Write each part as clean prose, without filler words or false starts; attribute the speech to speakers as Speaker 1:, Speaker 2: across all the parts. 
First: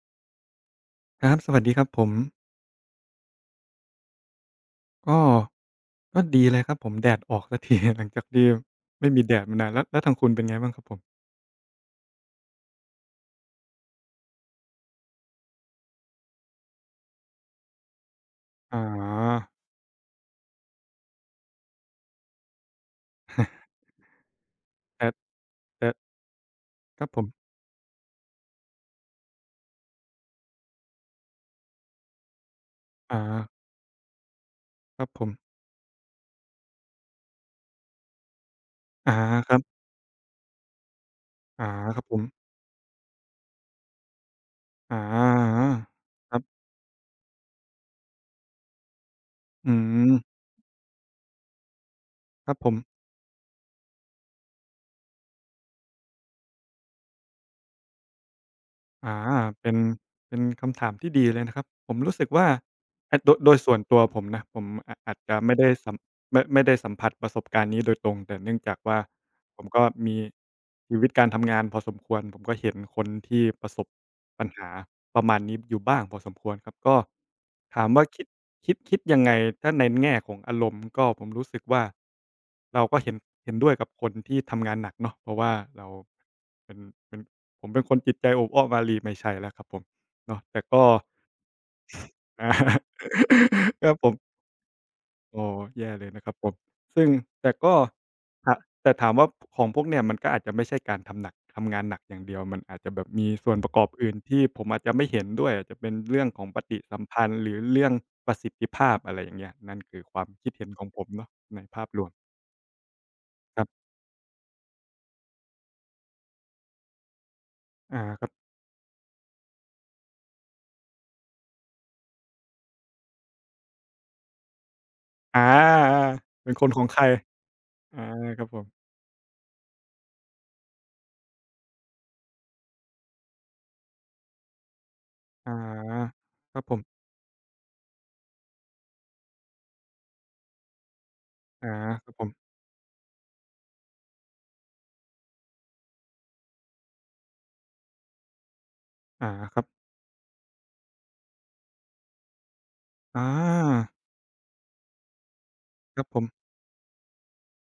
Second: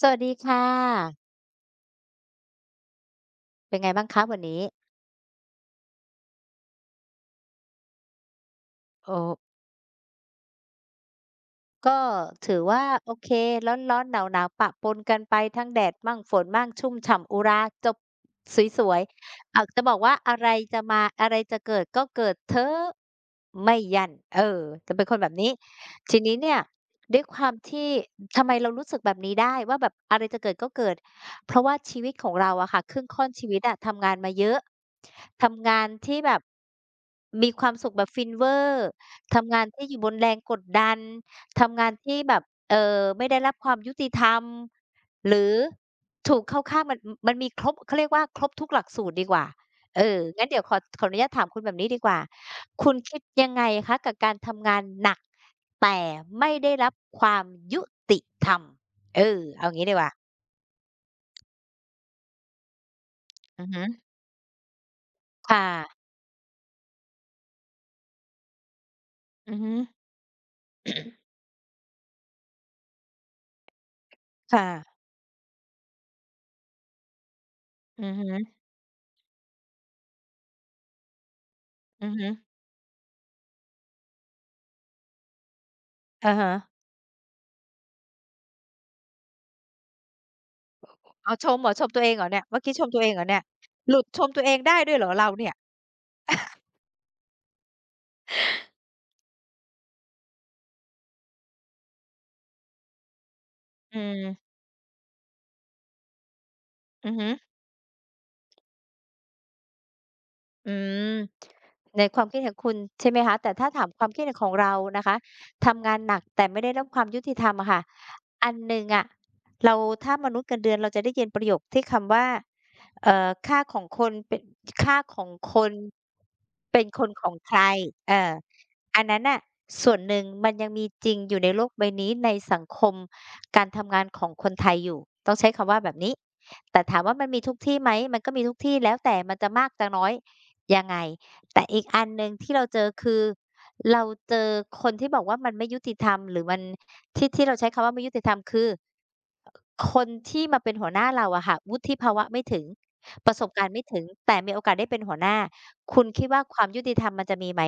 Speaker 1: สวัสดีค่ะ
Speaker 2: ครับสวัสดีครับผม
Speaker 1: เป็นไงบ้างคะวันนี้
Speaker 2: ก็ก็ดีเลยครับผมแดดออกสักที หลังจากที่ไม่
Speaker 1: โอ้
Speaker 2: มีแดดมานานแล้วแล้วทางคุณเป็นไงบ้างครับผม
Speaker 1: ก็ถือว่าโอเคร้อนๆหนาวๆปะปนกันไปทั้งแดดมั่งฝนมั่งชุ่มฉ่ำอุราจบ
Speaker 2: อ๋อ
Speaker 1: สวยๆจะบอกว่าอะไรจะมาอะไรจะเกิดก็เกิดเถอะไม่ ยั่นเออจะเป็น
Speaker 2: แต่
Speaker 1: คนแบบนี้
Speaker 2: แต่
Speaker 1: ทีนี้เนี่ย
Speaker 2: ครับผ
Speaker 1: ด้วย
Speaker 2: ม
Speaker 1: ความที่ทำไมเรารู้สึกแบบนี้ได้ว่าแบบอะไรจะเกิดก็เกิดเพราะว่าชีวิตของเราอะค่ะครึ่ง
Speaker 2: อ๋อ
Speaker 1: ค่อนชีวิตอะทำงานมาเยอะ
Speaker 2: ครับผม
Speaker 1: ทำงานที่แบบมีความสุขแบบฟินเวอร์
Speaker 2: อาค
Speaker 1: ทำ
Speaker 2: รั
Speaker 1: งาน
Speaker 2: บ
Speaker 1: ที่อยู่บนแรงกดดัน
Speaker 2: อา
Speaker 1: ทำงาน
Speaker 2: ครับผ
Speaker 1: ที่
Speaker 2: ม
Speaker 1: แบบไม่ได้รับความยุติธรรม
Speaker 2: อา
Speaker 1: หรือ
Speaker 2: ๆค
Speaker 1: ถู
Speaker 2: รั
Speaker 1: กเข้า
Speaker 2: บ
Speaker 1: ข้างมันมันมีครบเขาเรียกว่าครบทุกหลักสูตรดีกว่า
Speaker 2: อื
Speaker 1: เอ
Speaker 2: ม
Speaker 1: องั้นเดี๋ยวขออนุญาตถามคุณแบบนี้ดีกว่า
Speaker 2: ครับผ
Speaker 1: คุณ
Speaker 2: ม
Speaker 1: คิดยังไงคะกับการทำงานหนักแต่ไม่ได้รับความยุติธรรม
Speaker 2: อา
Speaker 1: เออเอา
Speaker 2: เป็น
Speaker 1: งี้ดีกว่า
Speaker 2: เป็นคำถามที่ดีเลยนะครับผมรู้สึกว่าอะโดย
Speaker 1: อือ
Speaker 2: ส่วน
Speaker 1: ฮึ
Speaker 2: ตัวผมนะผมออาจจะไม่
Speaker 1: ค่ะ
Speaker 2: ได้สัมไม่ได้สัมผัสประสบการณ์นี้โดยตรงแต่เนื่องจากว่า
Speaker 1: อือ
Speaker 2: ผม
Speaker 1: ฮึ
Speaker 2: ก็มีชีวิตการทำงานพอสมควรผมก็เห็นคนที่ประสบปัญหา
Speaker 1: ค่ะ
Speaker 2: ประมาณนี้อยู่บ้างพอสมควรครับก็ถาม
Speaker 1: อื
Speaker 2: ว่า
Speaker 1: อฮึ
Speaker 2: คิดยังไงถ้าในแง่ของอารมณ์ก็ผมรู้สึกว่า
Speaker 1: อือฮึ
Speaker 2: เราก็เห็นด้วยกับคนที่ทำงานหนักเนาะเพราะว่าเรา
Speaker 1: อะฮะ
Speaker 2: เป็นเป็น ผมเป็นคนจิตใจโอบอ้อมอารีไม่ใช่แล้วครับผมเนาะแต่ก็
Speaker 1: อ๋อชมเหรอชมตัวเองเหรอเนี่ย
Speaker 2: อา
Speaker 1: เมื่อกี้ชมตัวเอง เหรอเนี่ย
Speaker 2: ค
Speaker 1: ห
Speaker 2: รับ
Speaker 1: ลุด
Speaker 2: ผ
Speaker 1: ชม
Speaker 2: ม
Speaker 1: ตัวเองได้ด้วยเหรอเรา
Speaker 2: อ๋อ
Speaker 1: เนี่ย
Speaker 2: แย่เลยนะครับผมซึ่งแต่ก็ถแต่ถามว่าของพวกเนี่ยมันก็อาจจะไม่ใช่การทำงานหนักอย่างเดียวมันอาจจะแบบมีส่วนประกอบ
Speaker 1: อื
Speaker 2: อื่นที่
Speaker 1: ม
Speaker 2: ผมอาจจะไม่เห็นด้วยอาจจะเป็นเรื่องของปฏิสัม
Speaker 1: อือ
Speaker 2: พั
Speaker 1: ฮึ
Speaker 2: นธ์หรือเรื่องประสิทธิภาพอะไรอย่างเงี้ยนั่นคือความคิดเห็น
Speaker 1: อื
Speaker 2: ของผม
Speaker 1: ม
Speaker 2: เนาะในภาพร
Speaker 1: ใน
Speaker 2: วม
Speaker 1: ความคิดของคุณใช่ไหมคะแต่
Speaker 2: ครั
Speaker 1: ถ้าถา
Speaker 2: บ
Speaker 1: มความคิดเห็นของเรานะคะทำงานหนักแต่ไม่ได้รับความยุติธรรมอะค่ะ
Speaker 2: อาครับ
Speaker 1: อันหนึ่งอะเราถ้ามนุษย์เงินเดือนเราจะได้ยินประโยคที่คำว่าค่าของคนเป็นค่าของ
Speaker 2: อา
Speaker 1: คน
Speaker 2: ๆเป็นคนข
Speaker 1: เป็
Speaker 2: อ
Speaker 1: น
Speaker 2: งใค
Speaker 1: ค
Speaker 2: ร
Speaker 1: นของใคร
Speaker 2: อา
Speaker 1: เออ
Speaker 2: ครับผม
Speaker 1: อันนั้นน่ะส่วนหนึ่งมันยังมีจริงอยู่ในโลกใบนี้ในสังคมการทำงานของคนไทยอยู่ต้องใช้
Speaker 2: อ
Speaker 1: คำว่าแบบนี้
Speaker 2: าครับผ
Speaker 1: แต่ถาม
Speaker 2: ม
Speaker 1: ว่ามันมีทุกที่ไหมมันก็มีทุกที่แล้วแต่มันจะมากจะน้อย ยังไงแต่
Speaker 2: อา
Speaker 1: อีกอั
Speaker 2: ค
Speaker 1: น
Speaker 2: รับ
Speaker 1: ห
Speaker 2: ผ
Speaker 1: นึ่ง
Speaker 2: ม
Speaker 1: ที่เราเจอคือเราเจอคนที่บอกว่ามันไม่ยุติธรรมหรือมันที่ที่เราใช้คำว่าไม่ยุติธรรมคือ
Speaker 2: อาครับ
Speaker 1: คนที่มาเป็นหัวหน้าเราอะค่ะวุฒิภาวะไม่ถึง
Speaker 2: อ
Speaker 1: ประสบการณ์ไม่
Speaker 2: า
Speaker 1: ถึงแต่มีโอกาสได้เป็นหัวหน้า
Speaker 2: ค
Speaker 1: คุ
Speaker 2: รั
Speaker 1: ณ
Speaker 2: บผ
Speaker 1: คิ
Speaker 2: ม
Speaker 1: ดว่าความยุติธรรมมันจะมีไหม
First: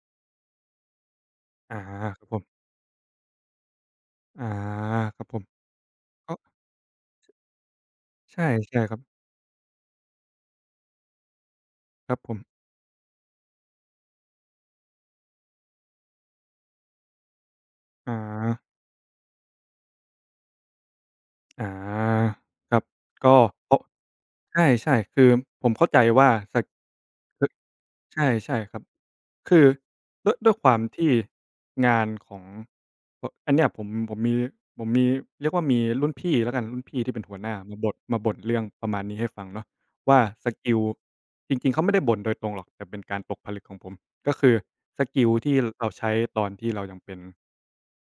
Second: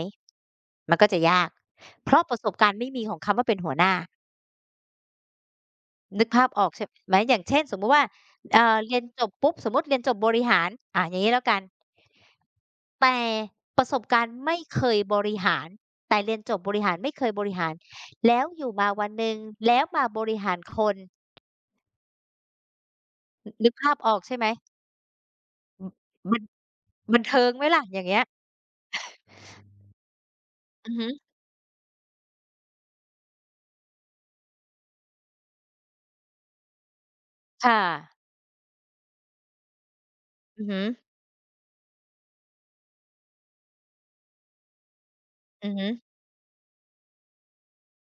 Speaker 1: มันก็จะยาก
Speaker 2: อา
Speaker 1: เพ
Speaker 2: ค
Speaker 1: ราะ
Speaker 2: รับ
Speaker 1: ป
Speaker 2: ผ
Speaker 1: ระสบ
Speaker 2: ม
Speaker 1: การณ์ไม่มีของคำว่าเป็นหัวหน้า
Speaker 2: อาครับผม
Speaker 1: นึก
Speaker 2: ก็
Speaker 1: ภาพออกใช่ไหมอย่างเช่นสมมุติว่า
Speaker 2: ใช่ใช่ค
Speaker 1: เรี
Speaker 2: รั
Speaker 1: ย
Speaker 2: บ
Speaker 1: นจบปุ๊บสมมุติเรียนจบบริหารอย่างงี้แล้วกัน
Speaker 2: ครับผม
Speaker 1: แต่ประสบการณ์ไม่เคยบริหารแต่เรียนจบบริหารไม่เคยบริหาร
Speaker 2: อา
Speaker 1: แล้วอยู่มาวันหนึ่งแล้วมาบริหารคน
Speaker 2: อาครับก็
Speaker 1: นนึก
Speaker 2: โต๊ะ
Speaker 1: ภาพออกใช่ไหม
Speaker 2: ใช่ๆคือผม
Speaker 1: อ
Speaker 2: เข้า
Speaker 1: อ
Speaker 2: ใจว่า
Speaker 1: บันบัน
Speaker 2: ค
Speaker 1: เทิงไหมล่ะอย่างเงี้ย
Speaker 2: ใช่ใช่ครับ คือด้วยความ
Speaker 1: อือฮึ
Speaker 2: ที่งานของอันเนี้ยผมผมมีเรียกว่ามีรุ่นพี่แล้วกันรุ่นพี่ที่เป็นหัวหน้า
Speaker 1: ค่ะ
Speaker 2: มาบ่นเรื่องประมาณนี้ให้ฟังเนาะว่าส
Speaker 1: อือ
Speaker 2: กิล
Speaker 1: ฮึ
Speaker 2: จริงๆเขาไม่ได้บ่นโดยตรงหรอกแต่เป็นการตกผลึกของผมก็คือสกิลที่
Speaker 1: อือฮึ
Speaker 2: เราใช้ตอนที่เรายังเป็น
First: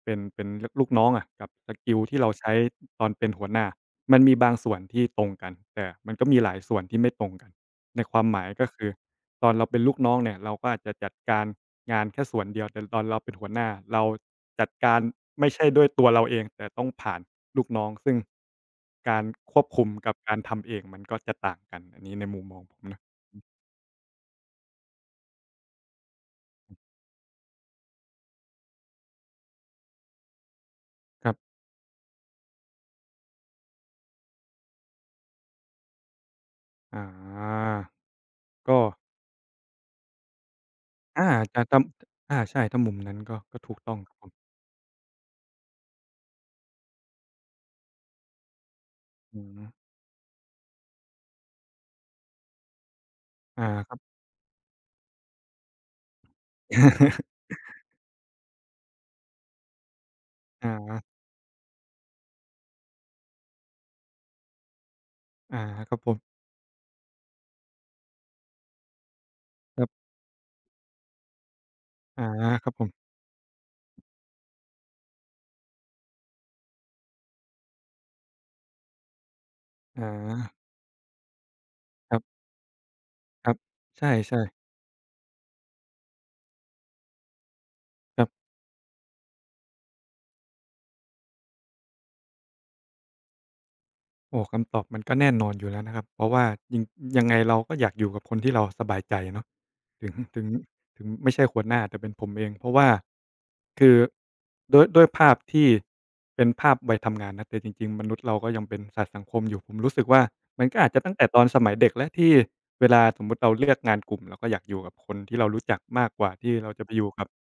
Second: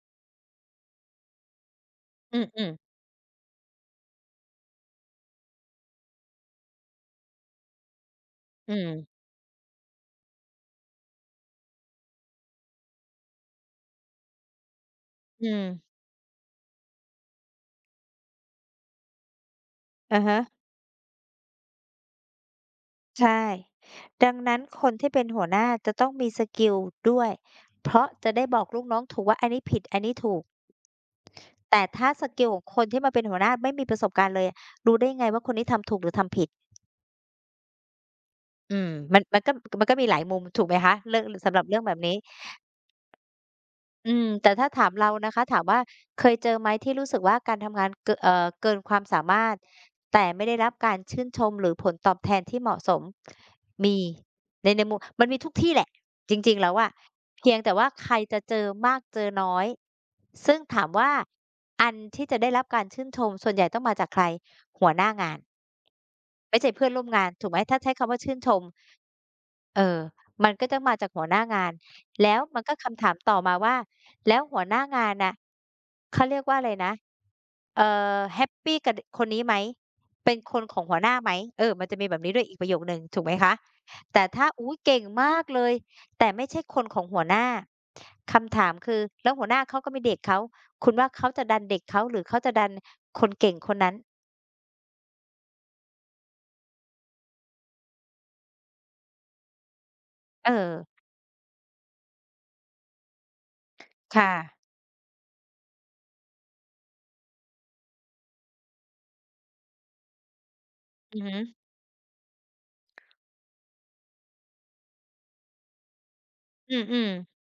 Speaker 2: เป็นเป็นลูกน้องอะกับสกิลที่เราใช้
Speaker 1: อือๆ
Speaker 2: ตอนเป็นหัวหน้ามันมีบางส่วนที่ตรงกันแต่มันก็มีหลายส่วนที่ไม่ตรงกันในความหมายก็
Speaker 1: อื
Speaker 2: คือ
Speaker 1: ม
Speaker 2: ตอนเราเป็นลูกน้องเนี่ยเราก็อาจจะจัดการงานแค่ส่วนเดียวแต่ตอนเราเป็นหัวหน้าเราจัดการ
Speaker 1: อื
Speaker 2: ไม่
Speaker 1: อ
Speaker 2: ใช่ด้วยตัวเราเองแต่ต้องผ่านลูกน้องซึ่งการควบคุมกับ
Speaker 1: อะ
Speaker 2: กา
Speaker 1: ฮะ
Speaker 2: รทำเองมันก็จะต่างกันอันนี้ในมุมมองผมนะ
Speaker 1: ใช่ดังนั้นคนที่เป็นหัวหน้าจะต้องมีสกิลด้วยเพราะจะได้บอกลูกน้องถูกว่าอันนี้ผิดอันนี้ถูก
Speaker 2: ครับ
Speaker 1: แต่ถ้าสกิลของคนที่มาเป็นหัวหน้าไม่มีประสบการณ์เลยอะรู้ได้ไงว่าคนนี้ทำถูกหรือทำผิด
Speaker 2: อา
Speaker 1: อื
Speaker 2: ก็
Speaker 1: มมันก็มีหลายมุมถูกไหมคะเรื่อง
Speaker 2: อา
Speaker 1: สำห
Speaker 2: จะ
Speaker 1: รับ
Speaker 2: ท
Speaker 1: เรื่องแบบนี้
Speaker 2: ำอาใช่ถ้ามุมนั้นก็ถูกต้องครั
Speaker 1: อื
Speaker 2: บผ
Speaker 1: ม
Speaker 2: ม
Speaker 1: แต่ถ้าถามเรานะคะถามว่าเคยเจอไหมที่รู้สึกว่าการทำงานเกนเอ่อเกินความสา
Speaker 2: อื
Speaker 1: มารถ
Speaker 2: ม
Speaker 1: แต่ไม่ได้รับการชื่นชมหรือผลตอบแทนที่เหมาะสม
Speaker 2: อาครั
Speaker 1: มี
Speaker 2: บ
Speaker 1: ในมุมมันมีทุกที่แหละจริงๆแล้วอะ เพียงแต่ว่าใครจะเจอมากเจอน้อยซึ่ง
Speaker 2: อ
Speaker 1: ถามว่า
Speaker 2: า
Speaker 1: อันที่จะได้รับการชื่นชมส่วนใหญ่ต้องมาจากใครหัวหน้างาน
Speaker 2: อาครับผม
Speaker 1: ไม่ใช่เพื่อนร่วมงานถูกไหมถ้าใช้คำว่าชื่นชม
Speaker 2: ค
Speaker 1: เอ
Speaker 2: รั
Speaker 1: อ
Speaker 2: บ
Speaker 1: มันก็จะมาจากหัวหน้างาน
Speaker 2: อา
Speaker 1: แล้วมัน
Speaker 2: ครั
Speaker 1: ก็
Speaker 2: บผม
Speaker 1: คำถามต่อมาว่า แล้วหัวหน้างานน่ะเขาเรียกว่าอะไรนะเอ่แฮปปีกับดคนนี้ไหม
Speaker 2: อ
Speaker 1: เป็นค
Speaker 2: า
Speaker 1: นของหัวหน้าไหมเออมันจะมีแบ
Speaker 2: ค
Speaker 1: บนี้
Speaker 2: ร
Speaker 1: ด้วยอีกประโยคหนึ่งถูกไหม
Speaker 2: ั
Speaker 1: คะ
Speaker 2: บๆ
Speaker 1: แต่
Speaker 2: ใช่
Speaker 1: ถ้า
Speaker 2: ๆ
Speaker 1: อุ๊ยเก่งมากเลยแต่ไม่ใช่คนของหัวหน้า
Speaker 2: ครับ
Speaker 1: คำถามคือแล้วหัวหน้าเขาก็มีเด็กเขาคุณว่าเขาจะดันเด็กเขาหรือเขาจะดัน
Speaker 2: โอ้คำตอบมันก็แน่นอนอยู่แล้วนะครับเพราะว่ายังยังไงเราก็อยากอยู่กับคนที่เราสบายใจเนาะ ถึงถึง
Speaker 1: เอ่อ
Speaker 2: ถึงไม่ใช่หัวหน้าแต่เป็นผมเองเพราะว่าคือ
Speaker 1: ค่ะ
Speaker 2: ด้วยภาพที่เป็นภาพวัยทำงานนะแต่จริงๆมนุษย์เราก็ยังเป็นสัตว์สังคมอยู่ผมรู้สึกว่ามันก็อาจจะตั้ง
Speaker 1: อือ
Speaker 2: แต่
Speaker 1: ฮึ
Speaker 2: ตอนสมัยเด็กแล้วที่เวลาสมมุติเราเลือกงานกลุ่มเราก็อยากอยู่กับคนที่เรารู้จักมากกว่าที่เรา
Speaker 1: อื
Speaker 2: จะไปอยู่
Speaker 1: ม
Speaker 2: กับ
Speaker 1: ๆ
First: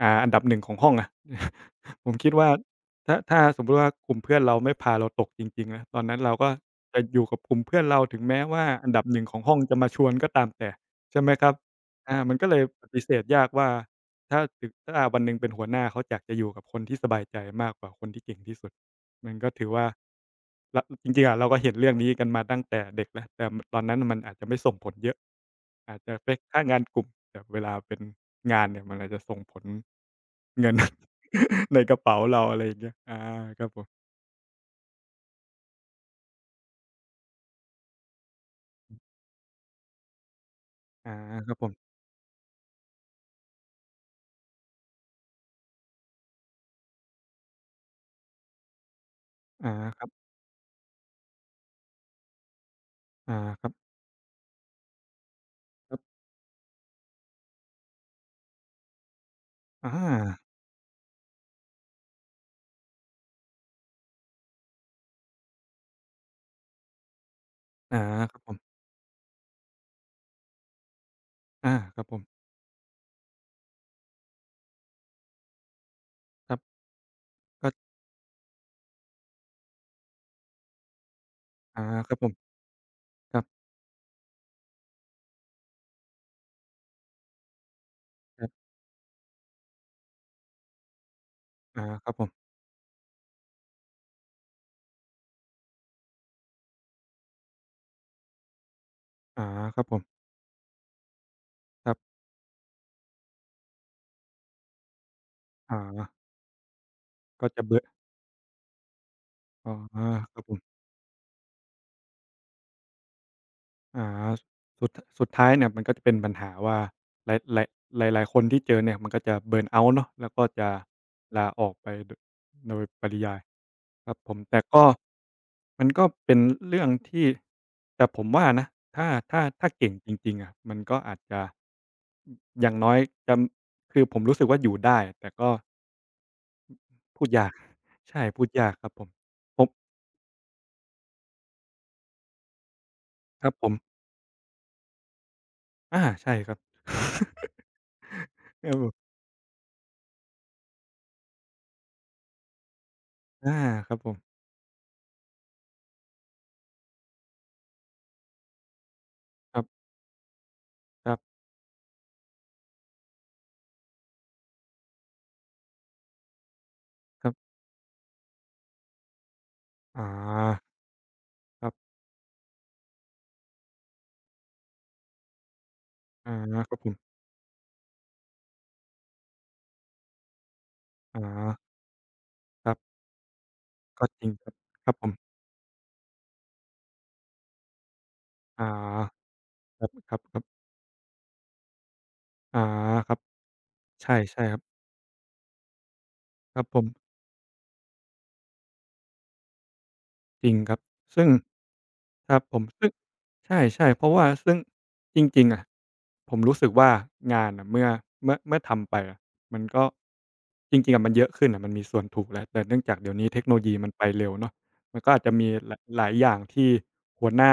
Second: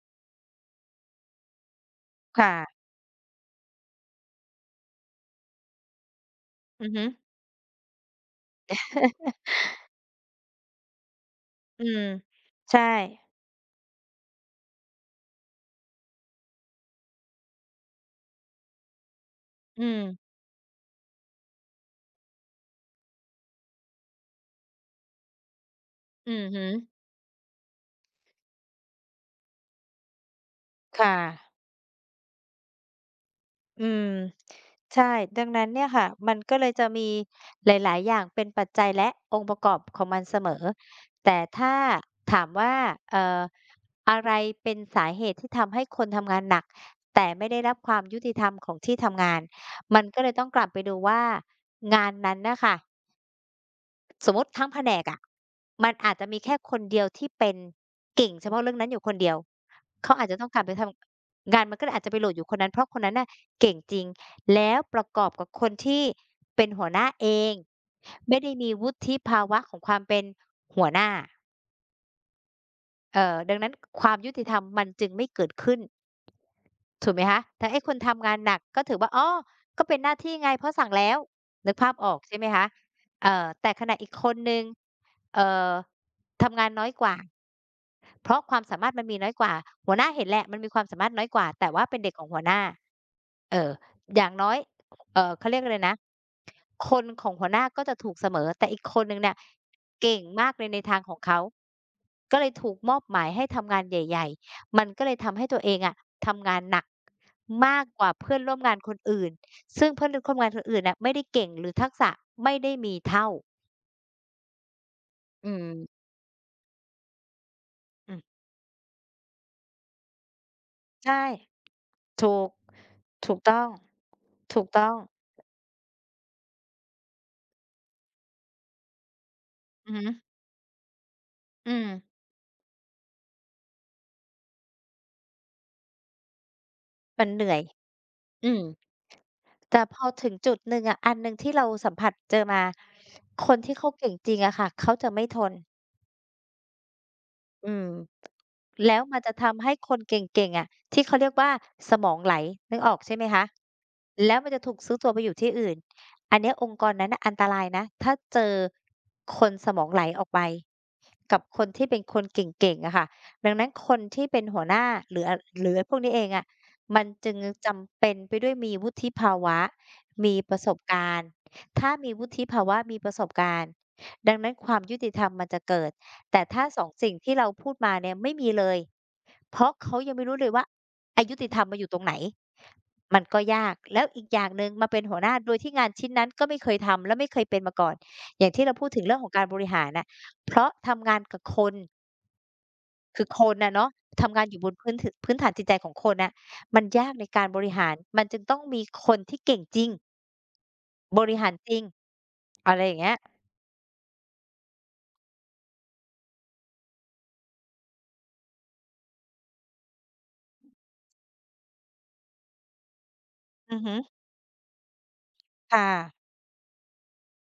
Speaker 2: อ่าอันดับหนึ่งของห้องอะ ผมคิดว่า
Speaker 1: ค่ะ
Speaker 2: ถ้าสมมุติว่ากลุ่มเพื่อนเราไม่พาเราตกจริงๆนะตอนนั้นเราก็
Speaker 1: อือ
Speaker 2: จะ
Speaker 1: ฮึ
Speaker 2: อยู่กับกลุ่มเพื่อนเราถึงแม้ว่าอันดับหนึ่งของห้องจะมาชวนก็ตามแต่ใช่ไหมครับ
Speaker 1: อืม
Speaker 2: อามันก็เลย
Speaker 1: ใช่
Speaker 2: ปฏิเสธยากว่าถ้าวันหนึ่งเป็นหัวหน้าเขาอยากจะอยู่กับคนที่สบายใจมากกว่าคนที่เก่งที่สุดมันก็ถือว่า
Speaker 1: อืม
Speaker 2: รจริงๆอะเราก็เห็นเรื่องนี้กันมาตั้งแต่เด็กแล้วแต่ตอนนั้นมันอาจจะไม่ส่งผลเยอะอาจจะ
Speaker 1: อื
Speaker 2: เป็น
Speaker 1: อฮึ
Speaker 2: แค่งานกลุ่มแต่เวลาเป็นงานเนี่ยมันอาจจะส่งผลเงิน
Speaker 1: ค่ะ
Speaker 2: ในกระเป๋าเราอะไรอย่างเงี้ยอาครับผ
Speaker 1: อื
Speaker 2: ม
Speaker 1: มใช่ดังนั้นเนี่ยค่ะมันก็เลยจะมีหลายๆอย่างเป็นปัจจัยและองค์ประกอบของมันเสมอ
Speaker 2: อา
Speaker 1: แต่
Speaker 2: ครับผ
Speaker 1: ถ้า
Speaker 2: ม
Speaker 1: ถามว่าเอ่ออะไรเป็นสาเหตุที่ทำให้คนทำงานหนักแต่ไม่ได้รับความยุติธรรมของที่ทำงาน
Speaker 2: อาค
Speaker 1: มัน
Speaker 2: รับ
Speaker 1: ก็เลยต้องกลับไปดูว่างานนั้นน่ะค่ะ
Speaker 2: อาครับ
Speaker 1: สมมุติทั้งแผนกอะมัน
Speaker 2: ครั
Speaker 1: อาจ
Speaker 2: บ
Speaker 1: จะมีแค่คนเดียวที่เป็นเก่งเฉพาะเรื่องนั้นอยู่คนเดียว
Speaker 2: อ
Speaker 1: เขาอาจจะต้อ
Speaker 2: า
Speaker 1: งการไปทำงานมันก็เลยอาจจะไปโหลดอยู่คนนั้นเพราะคนนั้นน่ะเก่งจริงแล้วประกอบกับคนที่เป็นหัวหน้าเอง
Speaker 2: อาค
Speaker 1: ไม่
Speaker 2: รับผ
Speaker 1: ได้มี
Speaker 2: ม
Speaker 1: วุฒิภาวะของความเป็นหัวหน้า
Speaker 2: อาครับผม
Speaker 1: ดังนั้นความยุติธรรมมันจึงไม่เกิดขึ้น
Speaker 2: ครับ
Speaker 1: ถูกไหมคะแต่
Speaker 2: ก็
Speaker 1: ไอ้คนทำงานหนักก็ถือว่าอ๋อก็เป็นหน้าที่ไงเพราะสั่งแล้วนึก
Speaker 2: อา
Speaker 1: ภาพอ
Speaker 2: ค
Speaker 1: อ
Speaker 2: รั
Speaker 1: ก
Speaker 2: บผ
Speaker 1: ใช่ไหม
Speaker 2: ม
Speaker 1: คะ
Speaker 2: ครับ
Speaker 1: แต่ขณะอีกคนหนึ่งเอ่อทำงานน้อยกว่าเพราะความสามารถมันมีน้อยกว่าหัวหน้าเห็นแหละมันมีความสามารถน้อยกว่าแต่ว่า
Speaker 2: อา
Speaker 1: เป็น
Speaker 2: ค
Speaker 1: เด็
Speaker 2: รั
Speaker 1: ก
Speaker 2: บ
Speaker 1: ข
Speaker 2: ผ
Speaker 1: องหัวห
Speaker 2: ม
Speaker 1: น้าเอออย่างน้อย เขาเรียกอะไรนะคนของหัวหน้าก็จะถูกเสมอแต่อีกคนหนึ่งเนี่ย
Speaker 2: อาครับผ
Speaker 1: เก่
Speaker 2: ม
Speaker 1: งมากเลยในทางของเขา
Speaker 2: ครับ
Speaker 1: ก็เลยถูกมอบหมายให้ทำงานใหญ่ๆมันก็เลยทำให้ตัวเองอะ
Speaker 2: อา
Speaker 1: ทำงานหนัก
Speaker 2: ก็จะ
Speaker 1: มา
Speaker 2: เบื่อ
Speaker 1: กกว่าเพื่อนร่วมงานคนอื่น
Speaker 2: อ๋อ
Speaker 1: ซึ่งเพื่อนร่ว
Speaker 2: ค
Speaker 1: ม
Speaker 2: รับ
Speaker 1: งาน
Speaker 2: ผ
Speaker 1: คน
Speaker 2: ม
Speaker 1: อื่นน่ะไม่ได้เก่งหรือทักษะไม่ได้มีเท่า
Speaker 2: อาสุดสุดท้า
Speaker 1: อื
Speaker 2: ยเนี่ยมันก็
Speaker 1: ม
Speaker 2: จะเป็นปัญหาว่าหลาย
Speaker 1: อื
Speaker 2: ๆห
Speaker 1: ม
Speaker 2: ลายๆคนที่เจอเนี่ยมันก็จะเบิร์นเอาต์เนาะแล้วก็จะ
Speaker 1: ใช่
Speaker 2: ลาออกไป
Speaker 1: ถูก
Speaker 2: โดยปริ
Speaker 1: ถู
Speaker 2: ยา
Speaker 1: ก
Speaker 2: ย
Speaker 1: ต้อง
Speaker 2: ครับผมแต่
Speaker 1: ถูก
Speaker 2: ก็
Speaker 1: ต้อง
Speaker 2: มันก็เป็นเรื่องที่แต่ผมว่านะถ้า
Speaker 1: อื
Speaker 2: เก่ง
Speaker 1: อฮึ
Speaker 2: จริงๆอะมันก็อาจจะ
Speaker 1: อืม
Speaker 2: ออย่างน้อยจะคือผมรู้สึกว่าอยู่ได้แต่ก็พู
Speaker 1: มัน
Speaker 2: ด
Speaker 1: เห
Speaker 2: ยา
Speaker 1: นื่
Speaker 2: ก
Speaker 1: อย
Speaker 2: ใช่พูด
Speaker 1: อืม
Speaker 2: ยากครับผมผม
Speaker 1: แต่พอถึงจุดหนึ่งอะอันหนึ่งที่เราสัมผัสเจอมา
Speaker 2: ค
Speaker 1: ค
Speaker 2: รับ
Speaker 1: น
Speaker 2: ผม
Speaker 1: ที่เขาเก่งจริงอะค่ะเขาจะไม่ทน
Speaker 2: อาใช่ครับ
Speaker 1: อืม
Speaker 2: ครับผ
Speaker 1: แล้ว
Speaker 2: ม
Speaker 1: มันจะทำให้คนเก่งๆอะที่เขาเรียกว่าสมองไหลนึกออกใช่ไหมคะ
Speaker 2: อาครับผม
Speaker 1: แล้วมันจะถูกซื้อตัวไปอยู่ที่อื่นอันเนี้ยองค์กรนั้นน่ะอันตรายนะถ้าเจอคน
Speaker 2: ค
Speaker 1: สม
Speaker 2: ร
Speaker 1: องไหลออกไป
Speaker 2: ับ
Speaker 1: กั
Speaker 2: ๆ
Speaker 1: บคนที่เป็นคนเก่งๆอะค่ะดังนั้นคนที่เป็นหัวหน้าหรืออหรือพวกนี้เองอะมัน
Speaker 2: ๆ
Speaker 1: จึงจำเป็นไปด้วยมีวุฒิภาวะ
Speaker 2: อา
Speaker 1: มีประสบการณ์
Speaker 2: ครั
Speaker 1: ถ้า
Speaker 2: บ
Speaker 1: มีวุฒิภาวะมีประสบการณ์ดังนั้นความยุติธรรมมันจะเกิด
Speaker 2: อา
Speaker 1: แต่ถ้า
Speaker 2: ครั
Speaker 1: ส
Speaker 2: บ
Speaker 1: อ
Speaker 2: ผ
Speaker 1: งสิ่
Speaker 2: ม
Speaker 1: งที่เราพูดมาเนี่ยไม่มีเลยเพราะเขายังไม่รู้เลยว่าอ
Speaker 2: อา
Speaker 1: ยุติธรรมมันอยู่ตรงไหน
Speaker 2: ครับ
Speaker 1: มันก็ยากแล้
Speaker 2: ก็
Speaker 1: ว
Speaker 2: จ
Speaker 1: อี
Speaker 2: ริ
Speaker 1: ก
Speaker 2: ง
Speaker 1: อ
Speaker 2: ค
Speaker 1: ย่าง
Speaker 2: รับ
Speaker 1: หนึ่ง
Speaker 2: ค
Speaker 1: มา
Speaker 2: รับ
Speaker 1: เป็น
Speaker 2: ผม
Speaker 1: หัวหน้าโดยที่งานชิ้นนั้นก็ไม่เคยทำและไม่เคยเป็นมาก่อนอย่างที่
Speaker 2: อา
Speaker 1: เราพูดถึงเรื่องของการบริ
Speaker 2: ค
Speaker 1: หา
Speaker 2: รั
Speaker 1: ร
Speaker 2: บ
Speaker 1: น่ะ
Speaker 2: ครับครับ
Speaker 1: เพราะทำงานกับคน
Speaker 2: อาครับ
Speaker 1: คือคนอะเนาะ
Speaker 2: ใช่
Speaker 1: ทำ
Speaker 2: ใช่
Speaker 1: งานอ
Speaker 2: ครั
Speaker 1: ยู่
Speaker 2: บ
Speaker 1: บนพื้นถพื้นฐานจิตใจของคนน่ะ
Speaker 2: ครับผ
Speaker 1: มันยา
Speaker 2: ม
Speaker 1: กในการบริหารมันจึงต้องมีคนที่เก่งจริง
Speaker 2: จริงครับ
Speaker 1: บ
Speaker 2: ซึ่ง
Speaker 1: ริหารจริง
Speaker 2: ครับผม
Speaker 1: อะไรอ
Speaker 2: ซึ่ง
Speaker 1: ย่างเงี้ย
Speaker 2: ใช่ๆเพราะว่าซึ่งจริงๆอะผมรู้สึกว่างานน่ะเมื่อทำไปอะมันก็จริงๆอะมันเยอะขึ้นน่ะมันมีส่วนถูกแล้วแต่เนื่องจากเดี๋ยวนี้เทคโนโลยี
Speaker 1: อือ
Speaker 2: มัน
Speaker 1: ฮึ
Speaker 2: ไปเร็วเนาะมันก็อาจจะมีหลาย
Speaker 1: ค่ะ
Speaker 2: หลายอย่างที่หัวหน้า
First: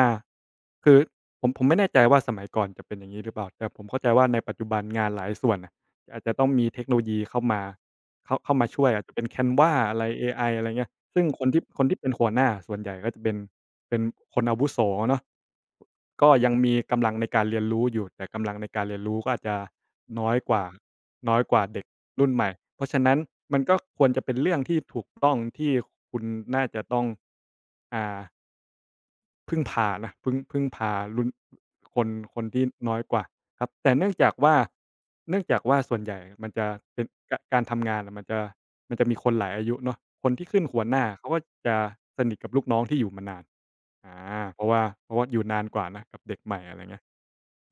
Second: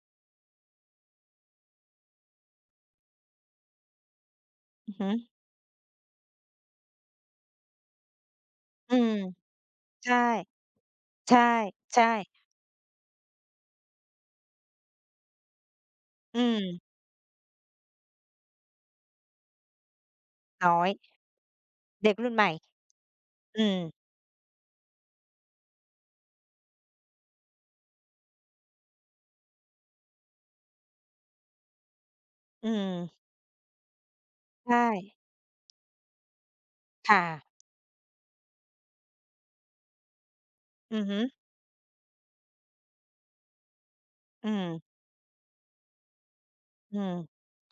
Speaker 2: คือผมไม่แน่ใจว่าสมัยก่อนจะเป็นอย่างงี้หรือเปล่าแต่ผมเข้าใจว่าในปัจจุบัน
Speaker 1: อือ
Speaker 2: งา
Speaker 1: ฮึ
Speaker 2: นหลายส่วนน่ะอาจจะต้องมีเทคโนโลยีเข้ามาเข้ามาช่วย
Speaker 1: อื
Speaker 2: อาจ
Speaker 1: ม
Speaker 2: จะเป็น Canva อะไร
Speaker 1: ใช่
Speaker 2: เอไออะไรเงี้ย ซึ่ง
Speaker 1: ใช่
Speaker 2: คนที่คน
Speaker 1: ใ
Speaker 2: ที่เป็นหัวห
Speaker 1: ช่
Speaker 2: น้าส่วนใหญ่ก็จะเป็นเป็นคนอาวุโสเนาะก็
Speaker 1: อื
Speaker 2: ยังมี
Speaker 1: ม
Speaker 2: กำลังในการเรียนรู้อยู่แต่กำลังในการเรียนรู้ก็อาจจะน้อยกว่า
Speaker 1: น้อย
Speaker 2: น้อยกว่าเด็ก
Speaker 1: เด็ก
Speaker 2: รุ่
Speaker 1: รุ่
Speaker 2: น
Speaker 1: น
Speaker 2: ให
Speaker 1: ใหม่
Speaker 2: ม่เพราะฉะนั้นมัน
Speaker 1: อื
Speaker 2: ก็ค
Speaker 1: ม
Speaker 2: วรจะเป็นเรื่องที่ถูกต้องที่คุณน่าจะต้องอ่า พึ่งพานะพึ่งพารุ่นคนคนที่
Speaker 1: อื
Speaker 2: น้
Speaker 1: ม
Speaker 2: อยกว่าครับแต่เนื่องจากว่า
Speaker 1: ใช่
Speaker 2: เนื่องจากว่าส่วนใหญ่มันจะเป็น
Speaker 1: ค่ะ
Speaker 2: กการทำงานอะมันจะมีคนหลายอายุเนาะคนที่ขึ้นหัวห
Speaker 1: อื
Speaker 2: น้า
Speaker 1: อฮึ
Speaker 2: เขาก็จะสนิทกับลูกน้องที่อยู่มานานอา
Speaker 1: อื
Speaker 2: เพ
Speaker 1: ม
Speaker 2: ราะว่าเพราะว่าอยู่นานกว่านะกับเด็กใหม่อะไรเงี้
Speaker 1: อื
Speaker 2: ย
Speaker 1: ม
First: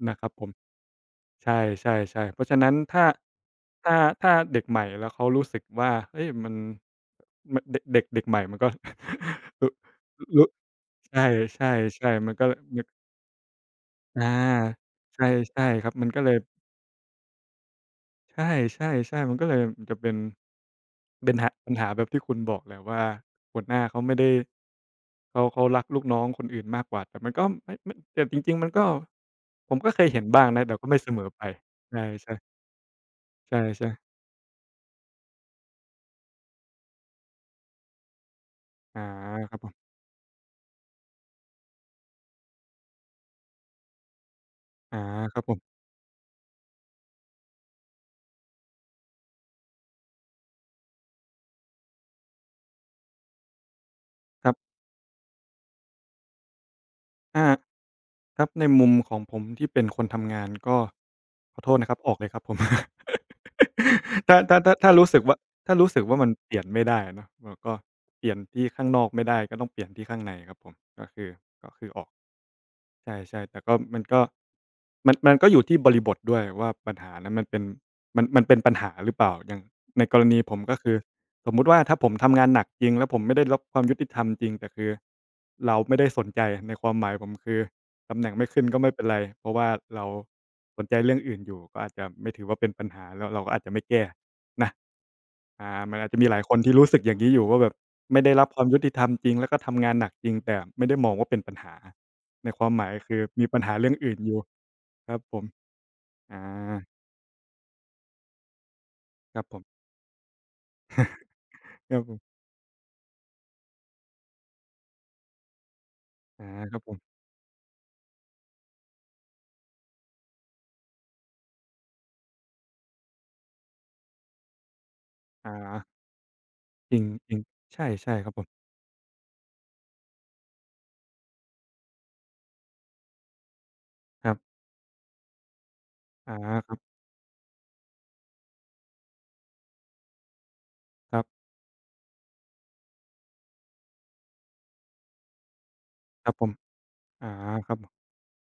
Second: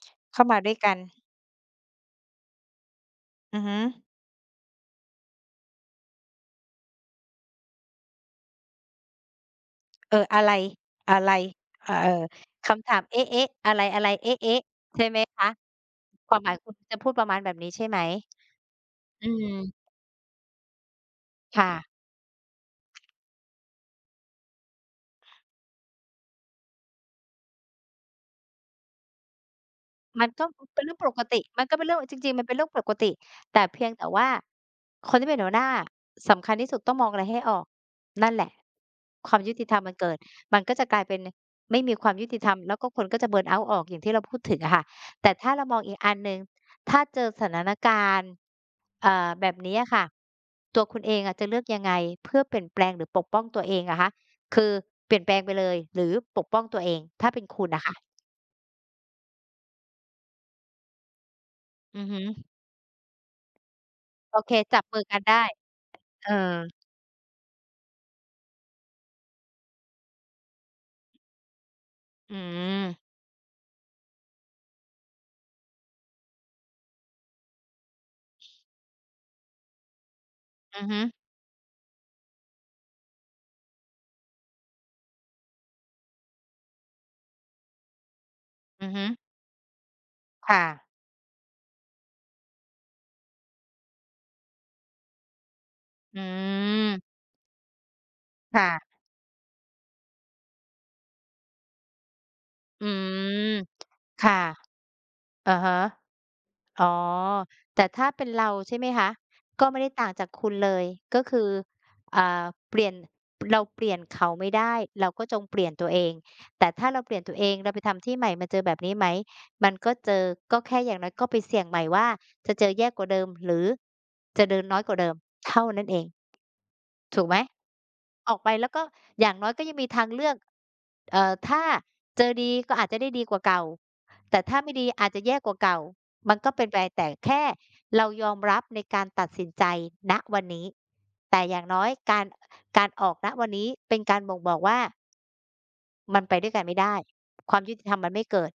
Speaker 2: นะครับผ
Speaker 1: เข้า
Speaker 2: ม
Speaker 1: มาด้วยกัน
Speaker 2: ใช่ๆๆเพราะฉะนั้นถ้า
Speaker 1: อือฮึ
Speaker 2: ถ้าถ้าเด็กใหม่แล้วเขารู้สึกว่าเฮ้ยมันมเด็กเด็กเด็กใหม่มันก็ รู้
Speaker 1: เอออะ
Speaker 2: รู้
Speaker 1: ไรอะ
Speaker 2: ใช่
Speaker 1: ไรเอ่อ
Speaker 2: ใช่ๆมันก็นึ
Speaker 1: คำ
Speaker 2: ก
Speaker 1: ถามเอ๊ะๆอะไรๆ
Speaker 2: อา
Speaker 1: เอ๊ะๆใช่ไหม
Speaker 2: ใช่
Speaker 1: คะ
Speaker 2: ใช่ครับมันก็เล
Speaker 1: ค
Speaker 2: ย
Speaker 1: วามหมายคุณจะพูดประมาณแบบนี้ใช่ไหม
Speaker 2: ใช่
Speaker 1: อื
Speaker 2: ๆๆมันก็เลย
Speaker 1: ม
Speaker 2: จะเป็นเป็นหะปัญหา
Speaker 1: ค่ะ
Speaker 2: แบบที่คุณบอกแหละว่าหัวหน้าเขาไม่ได้เขารักลูกน้องคนอื่นมากกว่าแต่มันก็ไม่ไม่แต่จริงๆมันก็ผมก็เคยเห็
Speaker 1: มั
Speaker 2: น
Speaker 1: นก็
Speaker 2: บ้างนะแต่
Speaker 1: เป็น
Speaker 2: ก็
Speaker 1: เรื่อ
Speaker 2: ไม่
Speaker 1: งป
Speaker 2: เส
Speaker 1: ก
Speaker 2: มอ
Speaker 1: ติ
Speaker 2: ไป
Speaker 1: มันก็เป็นเรื่องจริงๆมันเป็น
Speaker 2: ใช่
Speaker 1: เรื่องปกติ
Speaker 2: ๆใ
Speaker 1: แต่เพีย
Speaker 2: ช่
Speaker 1: งแต่
Speaker 2: ๆ
Speaker 1: ว่าคนที่เป็นหัวหน้าสำคัญที่สุดต้องมองอะไรให้ออกนั่นแหละ
Speaker 2: อา
Speaker 1: ความ
Speaker 2: ค
Speaker 1: ยุ
Speaker 2: รับ
Speaker 1: ติ
Speaker 2: ผ
Speaker 1: ธรรม
Speaker 2: ม
Speaker 1: มันเกิดมันก็จะกลายเป็นไม่มีความยุติธรรมแล้วก็คนก็จะเบิร์นเอาต์ออกอย่างที่เราพูดถึงอะค่ะ
Speaker 2: อา
Speaker 1: แต่
Speaker 2: ครับ
Speaker 1: ถ้า
Speaker 2: ผ
Speaker 1: เราม
Speaker 2: ม
Speaker 1: องอีกอันหนึ่งถ้าเจอสถานการณ์แบบนี้อะค่ะตัวคุณเองอะจะเลือกยังไงเพื่อเปลี่ยนแปลงหรือปกป้องตัวเองอะคะ
Speaker 2: ครั
Speaker 1: คือ
Speaker 2: บ
Speaker 1: เปลี่ยนแปลงไปเลยหรือปกป้องตัวเองถ้าเป็น
Speaker 2: อา
Speaker 1: คุณนะค่ะ
Speaker 2: ครับในมุมของผมที่เป็นคนทำงานก็ขอโทษนะครั
Speaker 1: อื
Speaker 2: บ
Speaker 1: อ
Speaker 2: ออก
Speaker 1: ฮึ
Speaker 2: เลยครับผม
Speaker 1: โอ
Speaker 2: ถ้า
Speaker 1: เค
Speaker 2: ถ้าถ้า
Speaker 1: จับ
Speaker 2: ถ้า
Speaker 1: มือ
Speaker 2: รู้
Speaker 1: กั
Speaker 2: สึ
Speaker 1: น
Speaker 2: กว่า
Speaker 1: ได้
Speaker 2: ถ้ารู้สึกว่า
Speaker 1: เอ
Speaker 2: มั
Speaker 1: อ
Speaker 2: นเปลี่ยนไม่ได้เนอะเราก็เปลี่ยนที่ข้างนอกไม่ได้ก็ต้องเปลี่ยนที่ข้างในครับผมก็คือก็คือออก
Speaker 1: อืม
Speaker 2: ใช่ๆแต่ก็มันก็มันก็อยู่ที่บริบทด้วยว่าปัญหานั้นมันเป็นมันมันเป็นปัญหาหรือเปล่าอย่างในกรณีผมก็
Speaker 1: อือ
Speaker 2: คือ
Speaker 1: ฮึ
Speaker 2: สมมุติว่าถ้าผมทำงานหนักจริงแล้วผมไม่ได้รับความยุติธรรมจริงแต่คือเราไม่ได้สนใจในความหมายผมคือตำแหน่งไม่ขึ้นก็
Speaker 1: อือ
Speaker 2: ไม่เป็
Speaker 1: ฮึ
Speaker 2: นไรเพราะว่าเรา
Speaker 1: ค่ะ
Speaker 2: สนใจเรื่องอื่นอยู่ก็อาจจะไม่ถือว่าเป็นปัญหาแล้วเราก็อาจจะไม่แก้นะอ่ามันอาจจะ
Speaker 1: อื
Speaker 2: มีหลายคนที่รู้สึกอ
Speaker 1: ม
Speaker 2: ย่างนี้อยู่ว่าแบบไม่ได้รับความยุติ
Speaker 1: ค่ะ
Speaker 2: ธรรมจริงแล้วก็ทำงานหนักจริงแต่ไม่ได้มองว่าเป็นปัญหา ในความห
Speaker 1: อื
Speaker 2: มายคือมี
Speaker 1: ม
Speaker 2: ปัญหาเรื่องอื่นอ
Speaker 1: ค่ะ
Speaker 2: ยู่ครับผม
Speaker 1: อะฮะ
Speaker 2: อา
Speaker 1: อ๋อแต่ถ้าเป็นเราใช่ไหมคะ
Speaker 2: ครับผ
Speaker 1: ก็ไม่
Speaker 2: ม
Speaker 1: ได้ต่างจากคุณเลยก็คือ
Speaker 2: ครับผม
Speaker 1: อ่าเปลี่ยนเราเปลี่ยนเขาไม่ได้เราก็จงเปลี่ยนตัวเอง
Speaker 2: อา
Speaker 1: แต่
Speaker 2: ครับ
Speaker 1: ถ้า
Speaker 2: ผ
Speaker 1: เราเป
Speaker 2: ม
Speaker 1: ลี่ยนตัวเองเราไปทำที่ใหม่มันเจอแบบนี้ไหมมันก็เจอก็แค่อย่างน้อยก็ไปเสี่ยงใหม่ว่าจะเจอแย่กว่าเดิมหรือจะเดินน้อยกว่าเดิมเท่านั้
Speaker 2: อา
Speaker 1: นเอง
Speaker 2: จริง
Speaker 1: ถูก
Speaker 2: จ
Speaker 1: ไหม
Speaker 2: ริงใช่ใช่ค
Speaker 1: อ
Speaker 2: รับ
Speaker 1: อก
Speaker 2: ผ
Speaker 1: ไป
Speaker 2: ม
Speaker 1: แล้วก็อย่างน้อยก็ยังมีทางเลือกถ้าเจอดีก็อาจจะได้ดีกว่าเก่า
Speaker 2: ครั
Speaker 1: แต่
Speaker 2: บ
Speaker 1: ถ้าไม่ดีอาจจะแย่กว่าเก่ามั
Speaker 2: อา
Speaker 1: นก็เป็น
Speaker 2: ครั
Speaker 1: ไป
Speaker 2: บ
Speaker 1: แต่แค่เรายอมรับในการตัดสินใจณวันนี้
Speaker 2: ครั
Speaker 1: แต่
Speaker 2: บ
Speaker 1: อย่างน้อยการการออกณวันนี้เป็นการบ่งบอกว่ามัน
Speaker 2: ครั
Speaker 1: ไป
Speaker 2: บผ
Speaker 1: ด้ว
Speaker 2: ม
Speaker 1: ยกันไม่ได้
Speaker 2: อา
Speaker 1: ความ
Speaker 2: ค
Speaker 1: ยุ
Speaker 2: รับ
Speaker 1: ติธรรมมันไม่เกิด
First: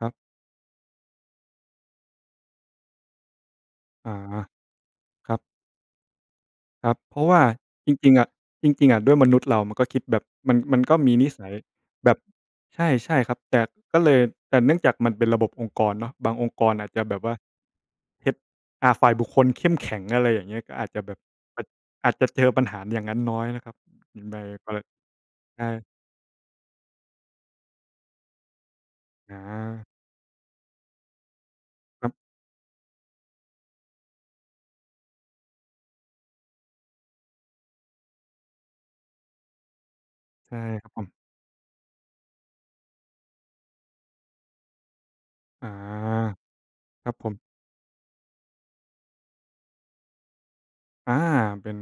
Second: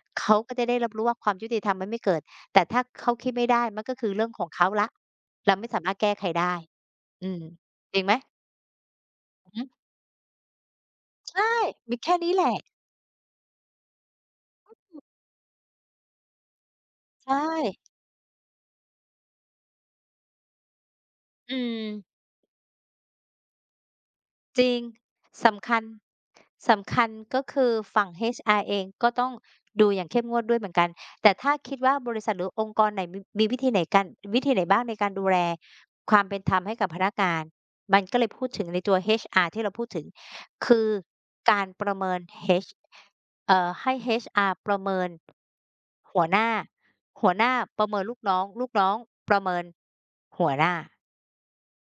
Speaker 2: ครับ
Speaker 1: เขาก็จะได้รับรู้ว่าความยุติธรรมมันไม่เกิดแต่ถ้าเขาคิดไม่ได้มันก็คือ
Speaker 2: อา
Speaker 1: เรื่องของเขาแล้ว
Speaker 2: ครับ
Speaker 1: เราไม่สามารถแก้ใครได้
Speaker 2: ครับเพราะ
Speaker 1: อื
Speaker 2: ว่า
Speaker 1: ม
Speaker 2: จ
Speaker 1: จริงไห
Speaker 2: ริ
Speaker 1: ม
Speaker 2: งๆอะจริงๆอะด้วยมนุษ
Speaker 1: อื
Speaker 2: ย์
Speaker 1: อ
Speaker 2: เรา
Speaker 1: ฮึ
Speaker 2: มันก็คิดแบบมันมันก็มีนิสั
Speaker 1: ใช่
Speaker 2: ย
Speaker 1: มี
Speaker 2: แบ
Speaker 1: แค่
Speaker 2: บ
Speaker 1: นี้แหละ
Speaker 2: ใช่ใช่ครับแต่ก็เลยแต่เนื่องจากมันเป็นระบบองค์กรเนาะบางองค์กรอาจจะแบบว่า
Speaker 1: ใช่
Speaker 2: h าฝ่ายบุคคลเข้มแข็งอะไรอย่างเงี้ยก็อาจจะแบบ
Speaker 1: อื
Speaker 2: อาจ
Speaker 1: ม
Speaker 2: อาจจะเจอปัญหาอย่างนั้นน้อยนะครับใน
Speaker 1: จ
Speaker 2: ก
Speaker 1: ริ
Speaker 2: ร
Speaker 1: ง สำคัญ
Speaker 2: ใช่
Speaker 1: สำคัญก็คือฝั่ง HR เองก็ต้อง
Speaker 2: อา
Speaker 1: ดูอย่างเข้มงวดด้วยเหมือนกัน แต่ถ้าคิดว่า
Speaker 2: ครั
Speaker 1: บริษั
Speaker 2: บ
Speaker 1: ทหรือองค์กรไหนมีมีวิธีไหนกันวิธีไหนบ้างในการดูแลความเป็นธรรมให้กับพนักงานมันก็เลยพูดถึงในตัว HR ที่เราพูดถึง
Speaker 2: ใช่
Speaker 1: คื
Speaker 2: ค
Speaker 1: อ
Speaker 2: รับผม
Speaker 1: การประเมิน H ให้ HR ประเมิน
Speaker 2: อา
Speaker 1: หัวหน้า
Speaker 2: ครับผ
Speaker 1: หัว
Speaker 2: ม
Speaker 1: หน้าประเมินลูกน้องลูกน้องประเมินหัวหน้า
Speaker 2: อาเป็น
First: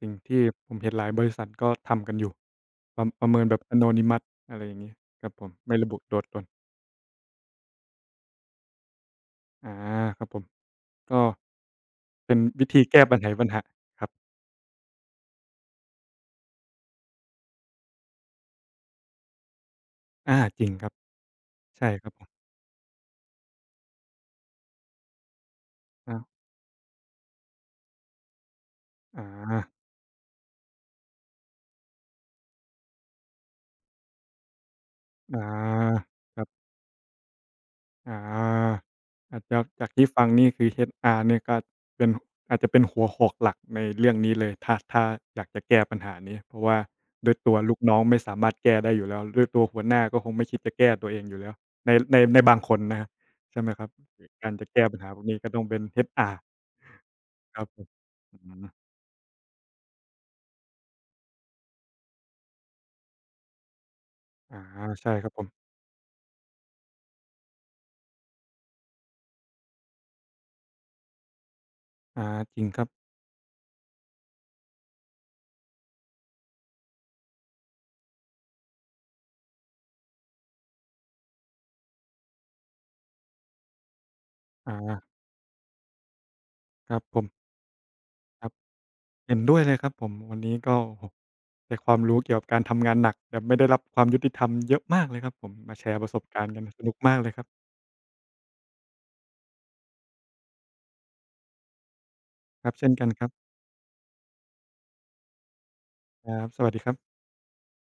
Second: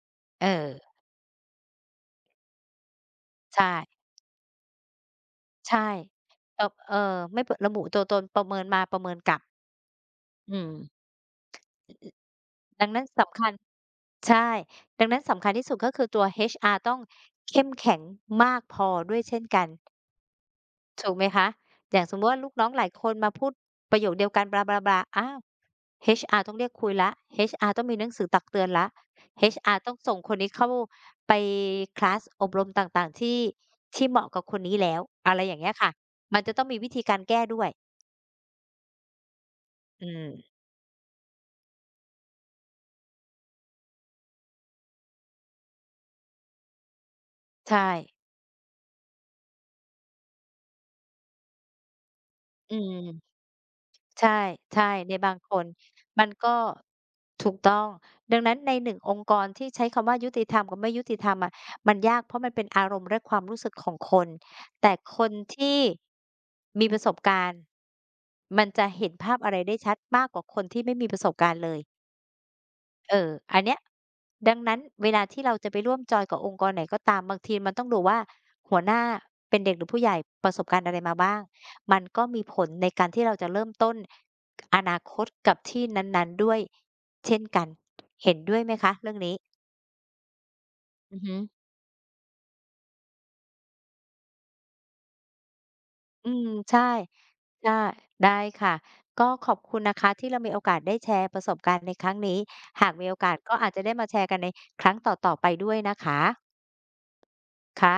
Speaker 2: สิ่งที่
Speaker 1: เออ
Speaker 2: ผมเห็นหลายบริษัทก็ทำกันอยู่ ประเมินแบบ
Speaker 1: ใช่
Speaker 2: Anonymous อะไรอย่างงี้ครับผมไม่
Speaker 1: ใช่
Speaker 2: ระบุตัวตน
Speaker 1: เอ่อไม่ประบุตัวตนประเมินมาประเมินกลับ
Speaker 2: อาครับผม
Speaker 1: อืม
Speaker 2: ก็เป็นวิธี
Speaker 1: ดัง
Speaker 2: แก้
Speaker 1: นั้น
Speaker 2: ปัญไข
Speaker 1: สำ
Speaker 2: ปั
Speaker 1: คั
Speaker 2: ญ
Speaker 1: ญ
Speaker 2: หาครับ
Speaker 1: ใช่ดังนั้นสำคัญที่สุดก็คือตัว HR ต้องเข้มแข็งมากพอด้วยเช่นกัน
Speaker 2: อาจริงครับ
Speaker 1: ถูกไหมคะ
Speaker 2: ใช่
Speaker 1: อย่า
Speaker 2: ค
Speaker 1: ง
Speaker 2: รับ
Speaker 1: สม
Speaker 2: ผ
Speaker 1: มุ
Speaker 2: ม
Speaker 1: ติว่าลูกน้องหลายคนมาพูดประโยคเดียวกันบลาบลาบลาอ้าว
Speaker 2: อา
Speaker 1: HR ต้องเรียกคุยแล้ว HR ต้องมีหนังสือตักเตือนแล้ว
Speaker 2: อา
Speaker 1: HR ต้องส่งคนนี้เข้าไปคลาสอบรมต่างๆที่ที่เหมาะกับคนนี้แล้วอะ
Speaker 2: อา
Speaker 1: ไรอย่างเงี้ยค่ะ
Speaker 2: ค
Speaker 1: มัน
Speaker 2: รั
Speaker 1: จะ
Speaker 2: บ
Speaker 1: ต้องมีวิธีการแก้ด้วย
Speaker 2: อาอาจจะจาก
Speaker 1: อื
Speaker 2: ที่
Speaker 1: ม
Speaker 2: ฟังนี่คือ HR เนี่ยก็เป็นอาจจะเป็นหัวโขกหลักในเรื่องนี้เลยถ้าอยากจะแก้ปัญหานี้เพราะว่าด้วยตัวลูก
Speaker 1: ใช่
Speaker 2: น้องไม่สามารถแก้ได้อยู่แล้วด้วยตัวหัวหน้าก็คงไม่คิดจะแก้ตัวเองอยู่แล้วในบางค
Speaker 1: อื
Speaker 2: น
Speaker 1: ม
Speaker 2: นะครับใช่ไหมครับ
Speaker 1: ใช่
Speaker 2: การจะ
Speaker 1: ใช่
Speaker 2: แก้ปัญหา
Speaker 1: ใน
Speaker 2: พวก
Speaker 1: บา
Speaker 2: นี้
Speaker 1: งค
Speaker 2: ก็ต้อง
Speaker 1: น
Speaker 2: เป็น
Speaker 1: มัน
Speaker 2: HR
Speaker 1: ก็ถูก
Speaker 2: ครับ
Speaker 1: ต้อ
Speaker 2: ผม
Speaker 1: ง ดั
Speaker 2: อื
Speaker 1: งนั้น
Speaker 2: ม
Speaker 1: ในหนงองค์กรที่ใช้คำว่ายุติธรรมกับไม่ยุติธรรมอะมันยากเพราะมันเป็นอารมณ์และความรู้สึกของคน
Speaker 2: อา
Speaker 1: แต่
Speaker 2: ใช่
Speaker 1: ค
Speaker 2: ครั
Speaker 1: น
Speaker 2: บผม
Speaker 1: ที่มีประสบการณ์ มันจะเห็นภาพอะไรได้ชัดมากกว่าคนที่ไม่มีประสบการณ์เลย
Speaker 2: อาจริงครับ
Speaker 1: เอออันเนี้ยดังนั้นเวลาที่เราจะไปร่วมจอยกับองค์กรไหนก็ตามบางทีมันต้องดูว่าหัวหน้าเป็นเด็กหรือผู้ใหญ่ประสบการณ์อะไรมาบ้าง มันก็มีผลในการที่เราจะเริ่มต้น
Speaker 2: อา
Speaker 1: อนาคตกับที่นั้นๆด้วย
Speaker 2: ครับผม
Speaker 1: เช่นกันเห็น
Speaker 2: ครับ
Speaker 1: ด้วยไหมคะเรื่องนี้
Speaker 2: เห็นด้วยเลยครับผมวันนี้ก็โอ้โฮ
Speaker 1: อือฮึ
Speaker 2: ได้ความรู้เกี่ยวกับการทำงานหนักแต่ไม่ได้รับความยุติธรรมเยอะมากเลยครับผมมาแชร์ประสบ
Speaker 1: อื
Speaker 2: กา
Speaker 1: ม
Speaker 2: รณ์กัน
Speaker 1: ใช่
Speaker 2: สนุกมากเลยครับ
Speaker 1: ใช่ได้ค่ะก็ขอบคุณนะคะที่เรามีโอกาสได้แชร์ประสบการณ์ในครั้งนี้
Speaker 2: ครับ
Speaker 1: หา
Speaker 2: เช่
Speaker 1: ก
Speaker 2: นกั
Speaker 1: มี
Speaker 2: น
Speaker 1: โอ
Speaker 2: ครับ
Speaker 1: กาสก็อาจจะได้มาแชร์กันในครั้งต่อๆไปด้วยนะคะ
Speaker 2: ครับสวัสดีครับ
Speaker 1: ค่ะ